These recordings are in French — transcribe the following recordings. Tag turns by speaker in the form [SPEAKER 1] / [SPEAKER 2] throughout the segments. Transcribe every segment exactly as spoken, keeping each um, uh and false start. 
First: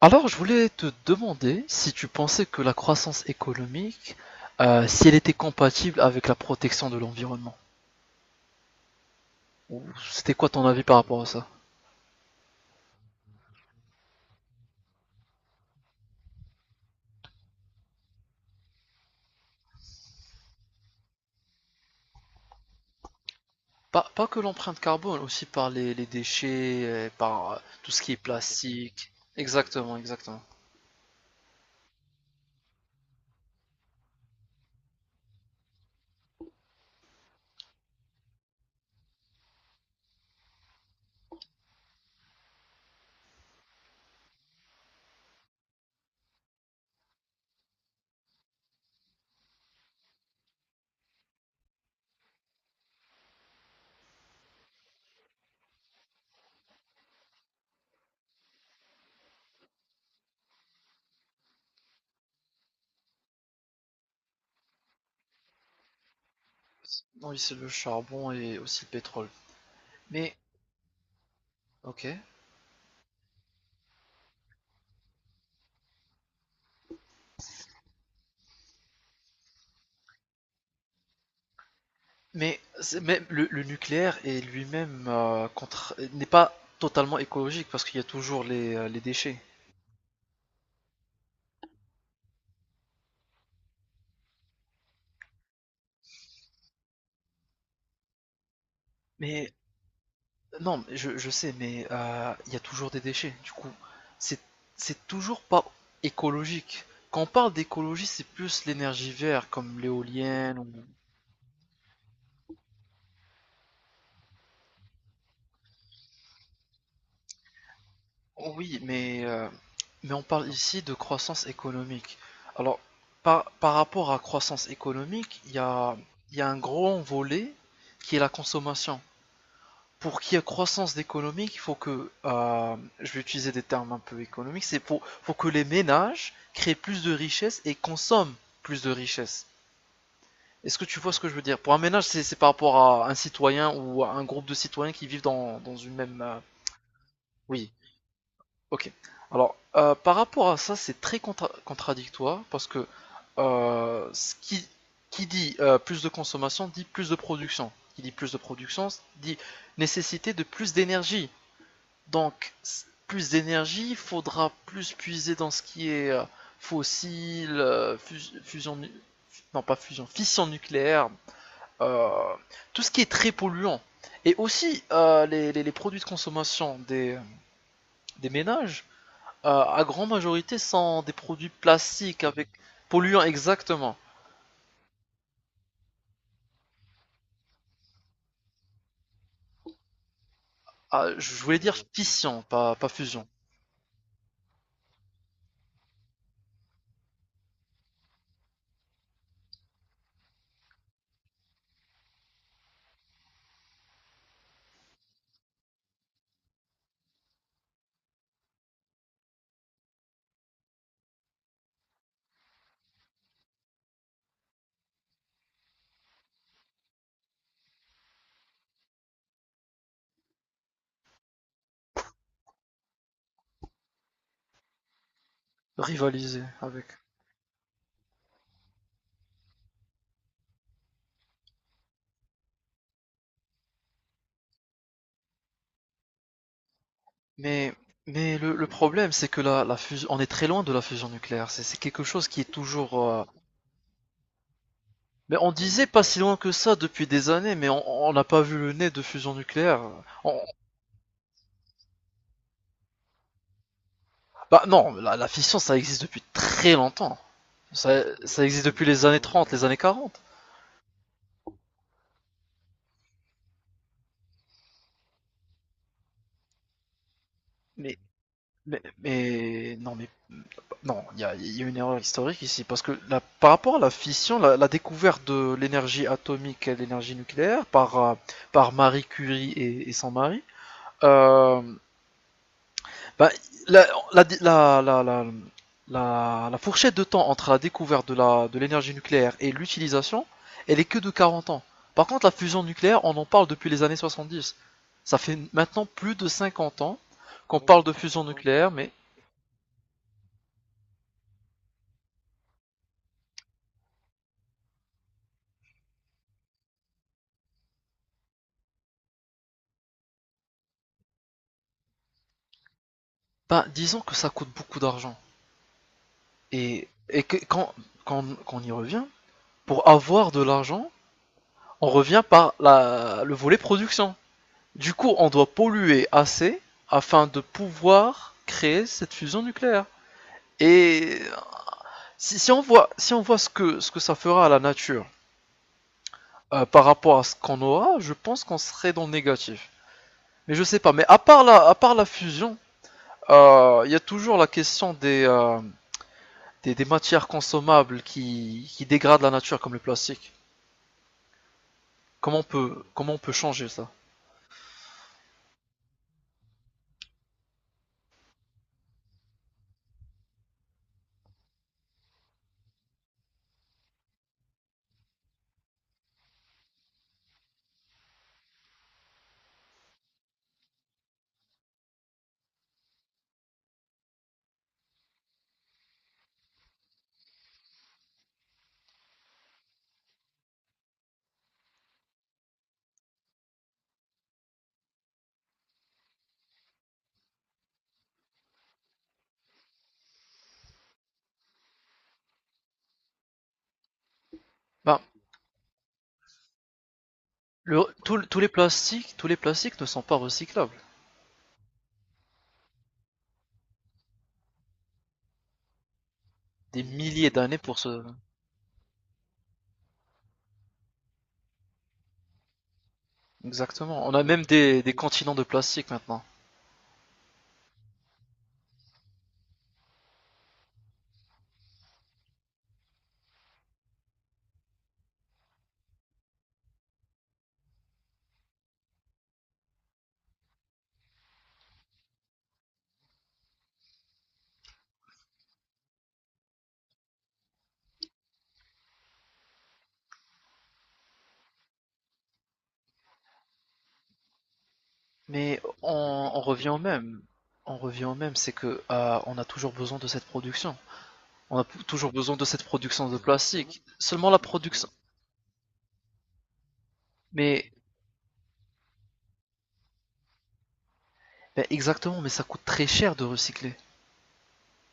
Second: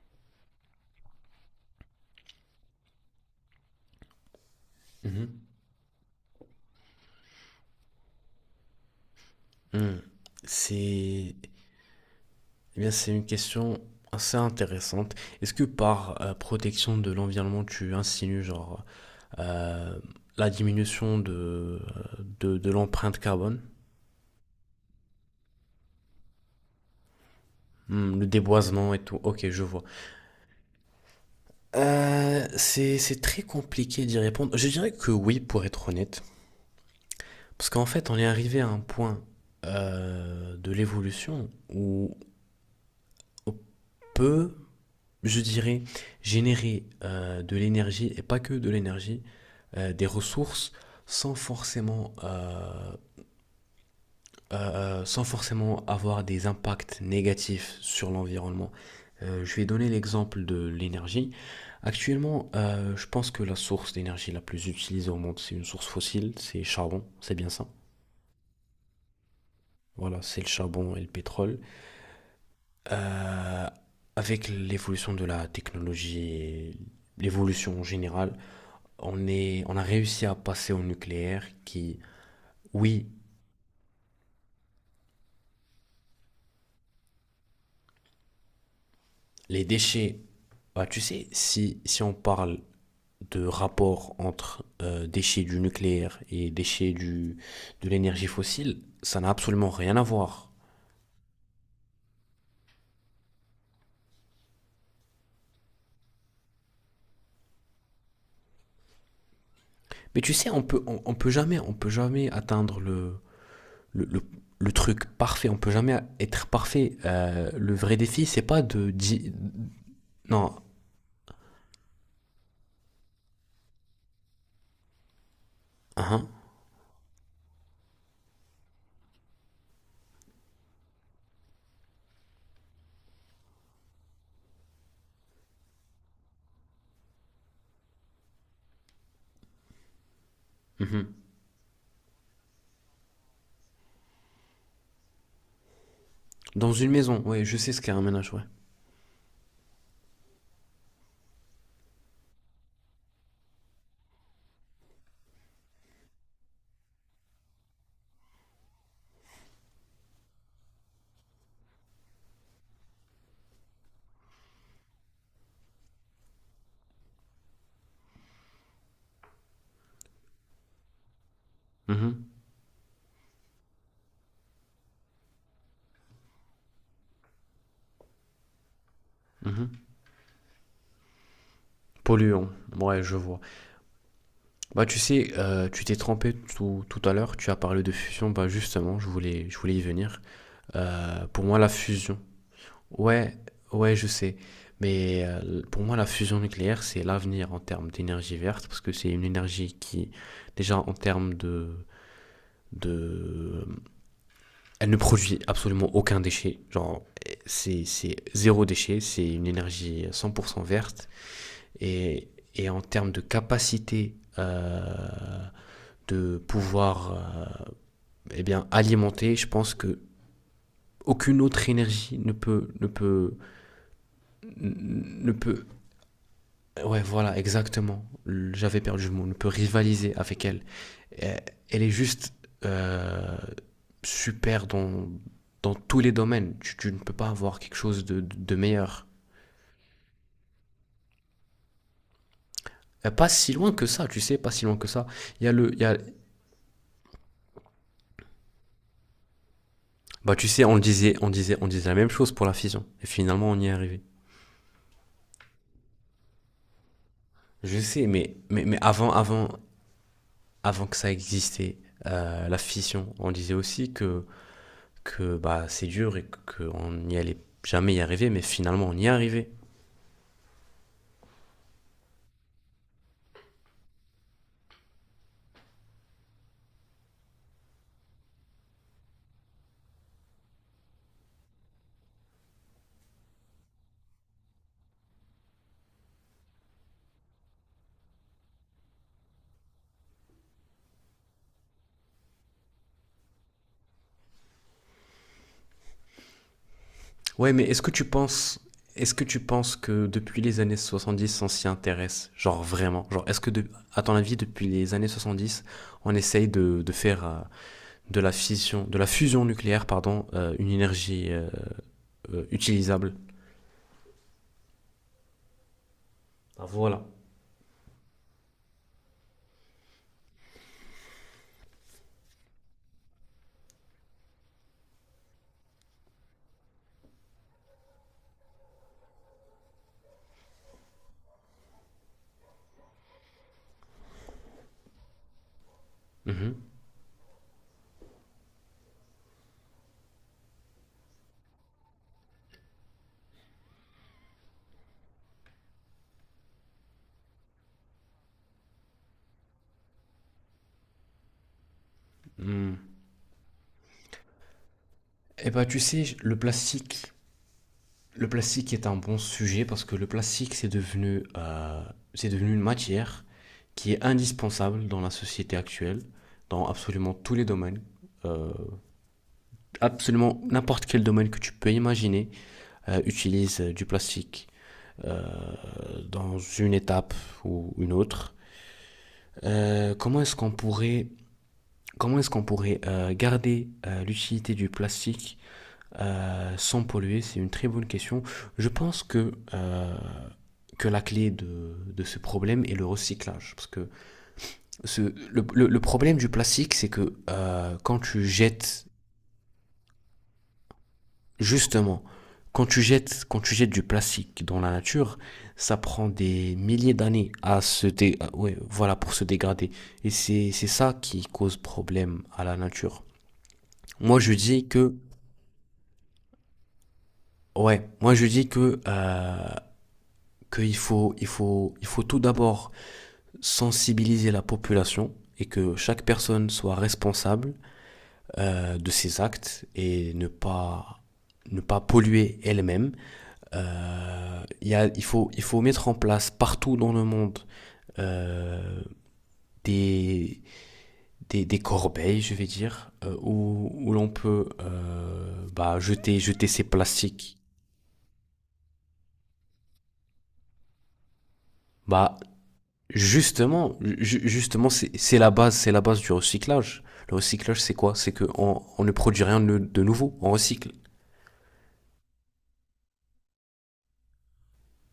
[SPEAKER 1] Alors, je voulais te demander si tu pensais que la croissance économique, euh, si elle était
[SPEAKER 2] Mhm.
[SPEAKER 1] compatible avec la protection de l'environnement. Ou
[SPEAKER 2] Hmm.
[SPEAKER 1] C'était quoi ton avis par rapport à
[SPEAKER 2] C'est
[SPEAKER 1] ça?
[SPEAKER 2] eh bien, c'est une question assez intéressante. Est-ce que par euh, protection de l'environnement, tu insinues genre euh, la diminution de, euh, de, de l'empreinte carbone?
[SPEAKER 1] Pas, pas que l'empreinte carbone, aussi par les, les déchets, euh, par euh, tout ce qui est
[SPEAKER 2] Hmm, le déboisement et
[SPEAKER 1] plastique.
[SPEAKER 2] tout. Ok, je vois.
[SPEAKER 1] Exactement, exactement.
[SPEAKER 2] Euh, c'est c'est très compliqué d'y répondre. Je dirais que oui, pour être honnête. Parce qu'en fait, on est arrivé à un point euh, de l'évolution où on peut, je dirais, générer euh, de l'énergie, et pas que de l'énergie, euh, des ressources sans forcément, euh, euh, euh, sans forcément avoir des impacts négatifs sur l'environnement. Euh, je vais donner l'exemple de l'énergie. Actuellement, euh, je pense que la source d'énergie la plus utilisée au monde, c'est une source fossile, c'est charbon, c'est
[SPEAKER 1] Oui,
[SPEAKER 2] bien
[SPEAKER 1] c'est
[SPEAKER 2] ça.
[SPEAKER 1] le charbon et aussi le pétrole.
[SPEAKER 2] Voilà,
[SPEAKER 1] Mais,
[SPEAKER 2] c'est le charbon et le pétrole.
[SPEAKER 1] ok.
[SPEAKER 2] Euh, avec l'évolution de la technologie et l'évolution en général, on est, on a réussi à passer au nucléaire qui,
[SPEAKER 1] Mais c'est-
[SPEAKER 2] oui,
[SPEAKER 1] même le, le nucléaire est lui-même euh, contre- n'est pas totalement écologique parce qu'il y a toujours les, euh, les déchets.
[SPEAKER 2] les déchets, bah, tu sais, si, si on parle de rapport entre euh, déchets du nucléaire et déchets du, de l'énergie fossile, ça n'a
[SPEAKER 1] Mais
[SPEAKER 2] absolument rien à voir.
[SPEAKER 1] Non, mais je, je sais, mais euh, il y a toujours des déchets. Du coup, c'est c'est toujours pas écologique. Quand on parle d'écologie, c'est plus l'énergie verte, comme
[SPEAKER 2] Mais tu sais,
[SPEAKER 1] l'éolienne.
[SPEAKER 2] on
[SPEAKER 1] ou-
[SPEAKER 2] peut, on, on peut jamais, on peut jamais atteindre le, le, le, le truc parfait. On peut jamais être parfait. Euh, le vrai défi, c'est
[SPEAKER 1] Oh
[SPEAKER 2] pas
[SPEAKER 1] oui,
[SPEAKER 2] de
[SPEAKER 1] mais
[SPEAKER 2] di-
[SPEAKER 1] euh, mais on parle
[SPEAKER 2] non,
[SPEAKER 1] ici de croissance économique. Alors, par par rapport à croissance économique, il y a
[SPEAKER 2] hein,
[SPEAKER 1] il y a un gros volet qui est la consommation. Pour qu'il y ait croissance économique, il faut que, euh, je vais utiliser des termes un peu économiques, c'est pour, faut que les ménages créent plus de richesses et consomment plus de richesses. Est-ce que tu vois
[SPEAKER 2] mhm.
[SPEAKER 1] ce que je veux dire? Pour un ménage, c'est c'est par rapport à un citoyen ou à un groupe de citoyens qui vivent dans, dans une même... euh,
[SPEAKER 2] Dans une maison, ouais, je
[SPEAKER 1] Oui,
[SPEAKER 2] sais ce qu'est un ménage, ouais.
[SPEAKER 1] ok. Alors, euh, par rapport à ça, c'est très contra- contradictoire parce que euh, ce qui, qui dit euh, plus de consommation dit plus de production. Qui dit plus de production dit nécessité de plus d'énergie. Donc, plus d'énergie, il faudra plus puiser dans ce qui est euh, fossile, euh, fus- fusion, non pas fusion, fission nucléaire, euh,
[SPEAKER 2] Mhm,
[SPEAKER 1] tout ce qui est très polluant. Et aussi, euh, les, les- les produits de consommation des, des ménages, euh, à
[SPEAKER 2] mhm.
[SPEAKER 1] grande majorité, sont des produits plastiques avec
[SPEAKER 2] Polluant, ouais, je
[SPEAKER 1] polluants
[SPEAKER 2] vois.
[SPEAKER 1] exactement.
[SPEAKER 2] Bah, tu sais, euh, tu t'es trompé tout, tout à l'heure, tu as parlé de fusion, bah justement, je voulais, je voulais y venir.
[SPEAKER 1] Ah,
[SPEAKER 2] Euh,
[SPEAKER 1] je
[SPEAKER 2] pour moi,
[SPEAKER 1] voulais
[SPEAKER 2] la
[SPEAKER 1] dire
[SPEAKER 2] fusion,
[SPEAKER 1] fission, pas, pas fusion.
[SPEAKER 2] ouais, ouais, je sais, mais euh, pour moi, la fusion nucléaire, c'est l'avenir en termes d'énergie verte, parce que c'est une énergie qui, déjà, en termes de, de, elle ne produit absolument aucun déchet, genre, c'est, c'est zéro déchet, c'est une énergie cent pour cent verte, et, et en termes de capacité euh, de pouvoir euh, eh bien, alimenter, je pense que aucune autre énergie ne peut, ne peut, ne peut,
[SPEAKER 1] Rivaliser avec.
[SPEAKER 2] ouais, voilà, exactement. J'avais perdu le mot, ne peut rivaliser avec elle. Elle est juste euh, super dans, dans tous les domaines. Tu, tu ne peux pas avoir
[SPEAKER 1] Mais,
[SPEAKER 2] quelque chose de,
[SPEAKER 1] mais
[SPEAKER 2] de,
[SPEAKER 1] le,
[SPEAKER 2] de
[SPEAKER 1] le
[SPEAKER 2] meilleur.
[SPEAKER 1] problème, c'est que la, la fusion, on est très loin de la fusion nucléaire. C'est c'est quelque chose qui est toujours. euh,
[SPEAKER 2] Pas si loin que ça, tu sais, pas si loin que ça.
[SPEAKER 1] Mais
[SPEAKER 2] Il y
[SPEAKER 1] on
[SPEAKER 2] a le, il y
[SPEAKER 1] disait
[SPEAKER 2] a,
[SPEAKER 1] pas si loin que ça depuis des années, mais on on n'a pas vu le nez de fusion nucléaire.
[SPEAKER 2] Bah
[SPEAKER 1] On-
[SPEAKER 2] tu sais, on le disait, on disait, on disait la même chose pour la fission. Et finalement, on y est arrivé.
[SPEAKER 1] Bah non, la, la fission, ça existe depuis très longtemps.
[SPEAKER 2] Je
[SPEAKER 1] Ça,
[SPEAKER 2] sais, mais,
[SPEAKER 1] ça existe
[SPEAKER 2] mais, mais
[SPEAKER 1] depuis les
[SPEAKER 2] avant,
[SPEAKER 1] années
[SPEAKER 2] avant,
[SPEAKER 1] trente les années quarante.
[SPEAKER 2] avant que ça existait, euh, la fission, on disait aussi que, que bah, c'est dur et qu'on n'y allait jamais
[SPEAKER 1] Mais,
[SPEAKER 2] y arriver, mais
[SPEAKER 1] mais,
[SPEAKER 2] finalement, on y est arrivé.
[SPEAKER 1] mais non, mais non, il y a, il y a une erreur historique ici parce que la- par rapport à la fission, la, la découverte de l'énergie atomique et de l'énergie nucléaire par euh, par Marie Curie et, et son mari. Euh, bah, la, la, la- la- la- la- la fourchette de temps entre la découverte de la- de l'énergie nucléaire et l'utilisation, elle est que de quarante ans. Par contre, la fusion nucléaire, on en parle depuis les années soixante-dix. Ça fait maintenant plus de cinquante ans
[SPEAKER 2] Ouais,
[SPEAKER 1] qu'on
[SPEAKER 2] mais est-ce
[SPEAKER 1] parle
[SPEAKER 2] que
[SPEAKER 1] de
[SPEAKER 2] tu
[SPEAKER 1] fusion
[SPEAKER 2] penses,
[SPEAKER 1] nucléaire, mais
[SPEAKER 2] est-ce que tu penses que depuis les années soixante-dix, on s'y intéresse? Genre vraiment? Genre, est-ce que, de, à ton avis, depuis les années soixante-dix, on essaye de, de faire euh, de la fission, de la fusion nucléaire, pardon, euh, une énergie euh, euh, utilisables.
[SPEAKER 1] ben, disons que ça coûte beaucoup d'argent.
[SPEAKER 2] Ah,
[SPEAKER 1] Et,
[SPEAKER 2] voilà.
[SPEAKER 1] et que, quand, quand, quand on y revient, pour avoir de l'argent, on revient par la, le volet production. Du coup, on doit polluer assez afin de pouvoir créer cette fusion nucléaire. Et si, si on voit, si on voit ce, que, ce que ça fera à la nature euh, par rapport à ce qu'on aura, je pense qu'on serait dans le négatif. Mais je sais pas, mais à part la, à part la fusion, il euh, y a toujours la question des, euh, des, des matières consommables qui, qui dégradent la nature comme le plastique. Comment on
[SPEAKER 2] Et
[SPEAKER 1] peut, comment on peut changer ça?
[SPEAKER 2] ben tu sais, le plastique, le plastique est un bon sujet parce que le plastique c'est devenu, euh, c'est devenu une matière qui est indispensable dans la société actuelle, dans absolument tous les domaines. Euh, absolument n'importe quel domaine que tu peux imaginer euh, utilise euh, du plastique euh, dans une étape ou une autre. Euh, comment est-ce qu'on pourrait, comment est-ce qu'on pourrait euh, garder euh, l'utilité du plastique euh, sans polluer? C'est une très bonne question. Je pense que, euh, que la clé de, de ce problème est le recyclage. Parce que
[SPEAKER 1] Ben,
[SPEAKER 2] ce, le, le- le problème du plastique, c'est que euh,
[SPEAKER 1] le,
[SPEAKER 2] quand
[SPEAKER 1] tout-
[SPEAKER 2] tu
[SPEAKER 1] tous les
[SPEAKER 2] jettes,
[SPEAKER 1] plastiques, tous les plastiques ne sont pas recyclables.
[SPEAKER 2] justement, quand tu jettes, quand tu jettes du plastique dans la nature, ça prend des
[SPEAKER 1] Des
[SPEAKER 2] milliers
[SPEAKER 1] milliers
[SPEAKER 2] d'années
[SPEAKER 1] d'années
[SPEAKER 2] à
[SPEAKER 1] pour
[SPEAKER 2] se
[SPEAKER 1] se,
[SPEAKER 2] dé- à- ouais, voilà, pour se dégrader. Et c'est, c'est ça qui cause problème à la nature.
[SPEAKER 1] exactement. On
[SPEAKER 2] Moi,
[SPEAKER 1] a
[SPEAKER 2] je
[SPEAKER 1] même
[SPEAKER 2] dis
[SPEAKER 1] des, des
[SPEAKER 2] que,
[SPEAKER 1] continents de plastique maintenant.
[SPEAKER 2] ouais, moi, je dis que, euh, qu'il faut, il faut, il faut tout d'abord sensibiliser la population et que chaque personne soit responsable euh, de ses actes et ne pas, ne pas polluer elle-même. Euh, il y a- il, faut, il faut mettre en place partout dans le monde euh, des, des, des corbeilles, je vais dire, euh, où, où l'on peut euh,
[SPEAKER 1] Mais
[SPEAKER 2] bah, jeter,
[SPEAKER 1] on, on
[SPEAKER 2] jeter ses
[SPEAKER 1] revient au même.
[SPEAKER 2] plastiques.
[SPEAKER 1] On revient au même, c'est que euh, on a toujours besoin de cette production. On a p- toujours
[SPEAKER 2] Bah,
[SPEAKER 1] besoin de cette production de
[SPEAKER 2] Justement,
[SPEAKER 1] plastique.
[SPEAKER 2] ju-
[SPEAKER 1] Seulement la
[SPEAKER 2] justement,
[SPEAKER 1] production.
[SPEAKER 2] c'est c'est la base, c'est la base du recyclage. Le recyclage,
[SPEAKER 1] Mais
[SPEAKER 2] c'est quoi? C'est que on, on ne produit rien de, de nouveau, on recycle.
[SPEAKER 1] ben exactement, mais ça coûte très cher de recycler.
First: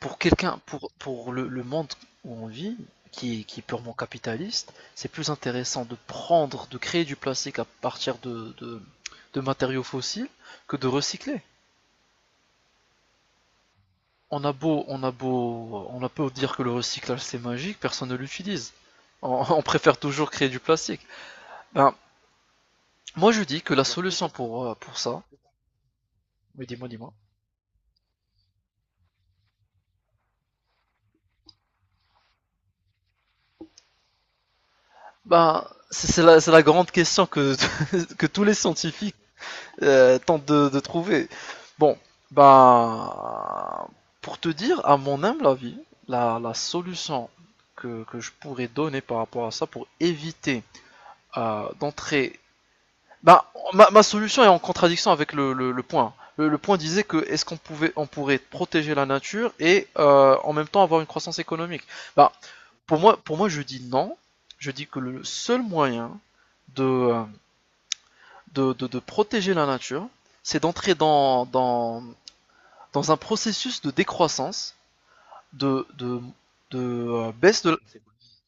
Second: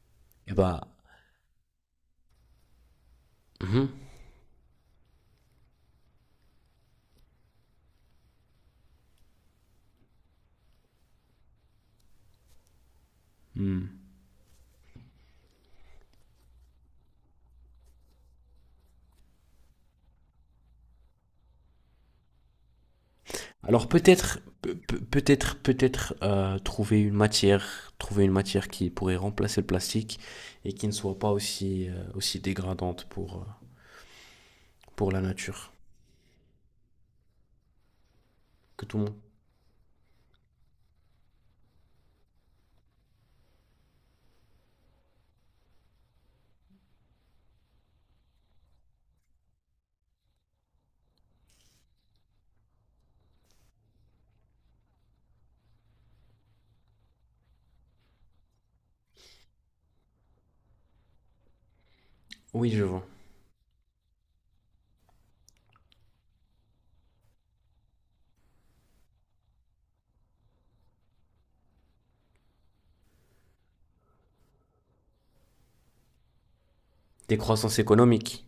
[SPEAKER 1] Pour
[SPEAKER 2] Et
[SPEAKER 1] quelqu'un,
[SPEAKER 2] bah,
[SPEAKER 1] pour, pour le, le monde où on vit, qui, est- qui est
[SPEAKER 2] mhm,
[SPEAKER 1] purement capitaliste, c'est plus intéressant de prendre, de créer du plastique à partir de, de, de matériaux fossiles que de recycler.
[SPEAKER 2] mhm.
[SPEAKER 1] On a beau, on a beau, on a beau dire que le recyclage c'est magique, personne ne l'utilise. On, on préfère toujours créer du plastique. Ben, moi je dis que la
[SPEAKER 2] Alors
[SPEAKER 1] solution
[SPEAKER 2] peut-être,
[SPEAKER 1] pour, euh,
[SPEAKER 2] pe- pe-
[SPEAKER 1] pour ça,
[SPEAKER 2] peut-être, peut-être euh,
[SPEAKER 1] oui dis-moi,
[SPEAKER 2] trouver
[SPEAKER 1] dis-moi,
[SPEAKER 2] une matière, trouver une matière qui pourrait remplacer le plastique et qui ne soit pas aussi euh, aussi dégradante pour euh, pour la
[SPEAKER 1] ben,
[SPEAKER 2] nature
[SPEAKER 1] c'est la, c'est la grande question que, que tous les
[SPEAKER 2] que tout le
[SPEAKER 1] scientifiques
[SPEAKER 2] monde.
[SPEAKER 1] euh, tentent de, de trouver. Bon, ben, pour te dire, à mon humble avis, la, la solution que, que je pourrais donner par rapport à ça pour éviter euh, d'entrer. Bah, ma, ma solution est en contradiction avec le, le, le point. Le, le point disait que est-ce qu'on pouvait, on pourrait protéger la nature et euh, en même temps avoir une croissance économique. Bah,
[SPEAKER 2] Oui, je
[SPEAKER 1] pour
[SPEAKER 2] vois.
[SPEAKER 1] moi, pour moi, je dis non. Je dis que le seul moyen de, de, de, de protéger la nature, c'est d'entrer dans, dans, dans un processus de décroissance, de, de, de, euh, baisse de
[SPEAKER 2] Décroissance économique.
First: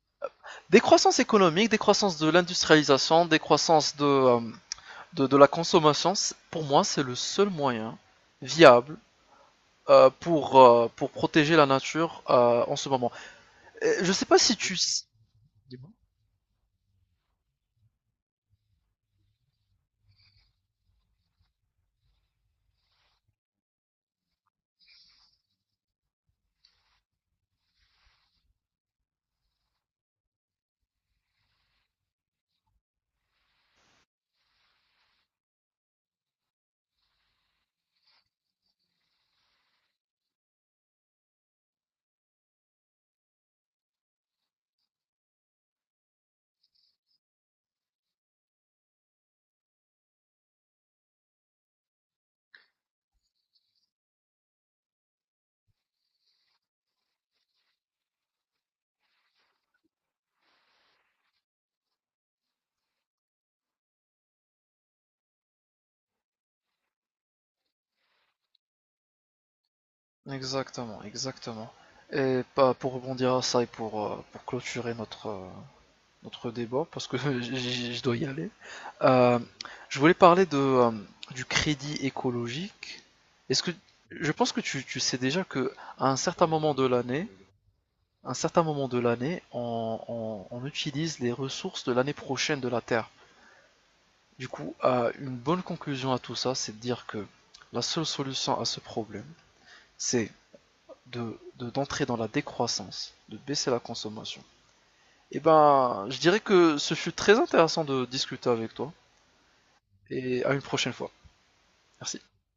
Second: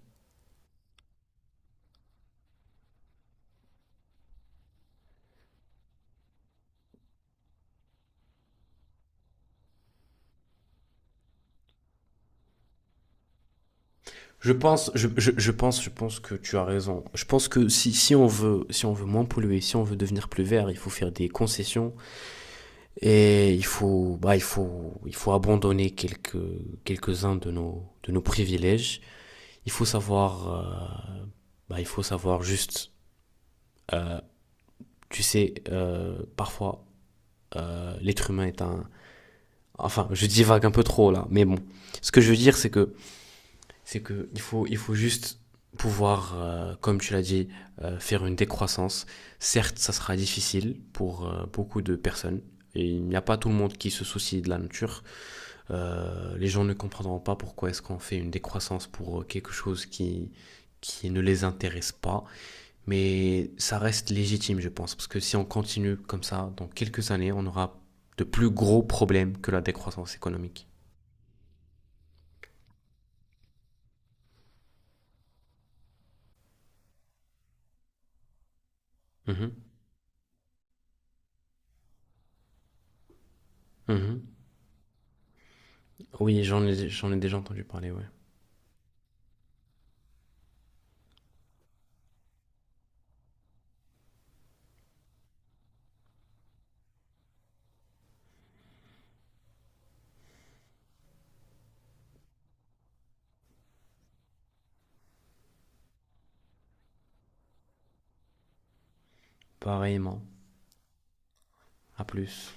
[SPEAKER 1] décroissance économique, décroissance de l'industrialisation, décroissance de euh, de, de la consommation, pour moi, c'est le seul moyen viable euh, pour, euh, pour protéger la nature euh, en ce moment. Et je sais pas
[SPEAKER 2] Je
[SPEAKER 1] si tu...
[SPEAKER 2] pense, je, je, je pense, je pense que tu as raison. Je pense que si, si on veut, si on veut moins polluer, si on veut devenir plus vert, il faut faire des concessions et il faut, bah, il faut, il faut abandonner quelques, quelques-uns de nos, de nos privilèges. Il faut savoir, euh, bah, il faut savoir juste, tu sais, euh, parfois, euh, l'être humain est un, enfin, je divague un peu trop là, mais bon. Ce que je veux dire, c'est que c'est que il faut, il faut juste pouvoir, euh, comme tu l'as dit, euh, faire une décroissance. Certes, ça sera difficile pour euh, beaucoup de personnes. Et il n'y a pas tout le monde qui se soucie de la nature. Euh, les gens ne comprendront pas pourquoi est-ce qu'on fait une décroissance pour euh, quelque chose qui, qui ne les intéresse pas. Mais ça reste légitime, je pense, parce que si on continue comme ça, dans quelques années, on aura de plus gros problèmes que la décroissance économique.
[SPEAKER 1] Exactement, exactement. Et pas pour rebondir à ça et pour, euh, pour clôturer notre, euh, notre débat, parce que je dois y aller, euh,
[SPEAKER 2] Mhm,
[SPEAKER 1] je voulais parler de, euh, du crédit écologique. Est-ce que...
[SPEAKER 2] mhm.
[SPEAKER 1] Je pense que tu, tu sais déjà que à un
[SPEAKER 2] Oui,
[SPEAKER 1] certain
[SPEAKER 2] j'en
[SPEAKER 1] moment de
[SPEAKER 2] ai, j'en ai
[SPEAKER 1] l'année,
[SPEAKER 2] déjà entendu parler, ouais.
[SPEAKER 1] un certain moment de l'année, on, on- on utilise les ressources de l'année prochaine de la Terre. Du coup, euh, une bonne conclusion à tout ça, c'est de dire que la seule solution à ce problème, c'est de, de- d'entrer dans la décroissance, de baisser la consommation. Et ben, je dirais que ce fut très intéressant de discuter avec toi,
[SPEAKER 2] Pareillement.
[SPEAKER 1] et à une prochaine fois.
[SPEAKER 2] À
[SPEAKER 1] Merci.
[SPEAKER 2] plus.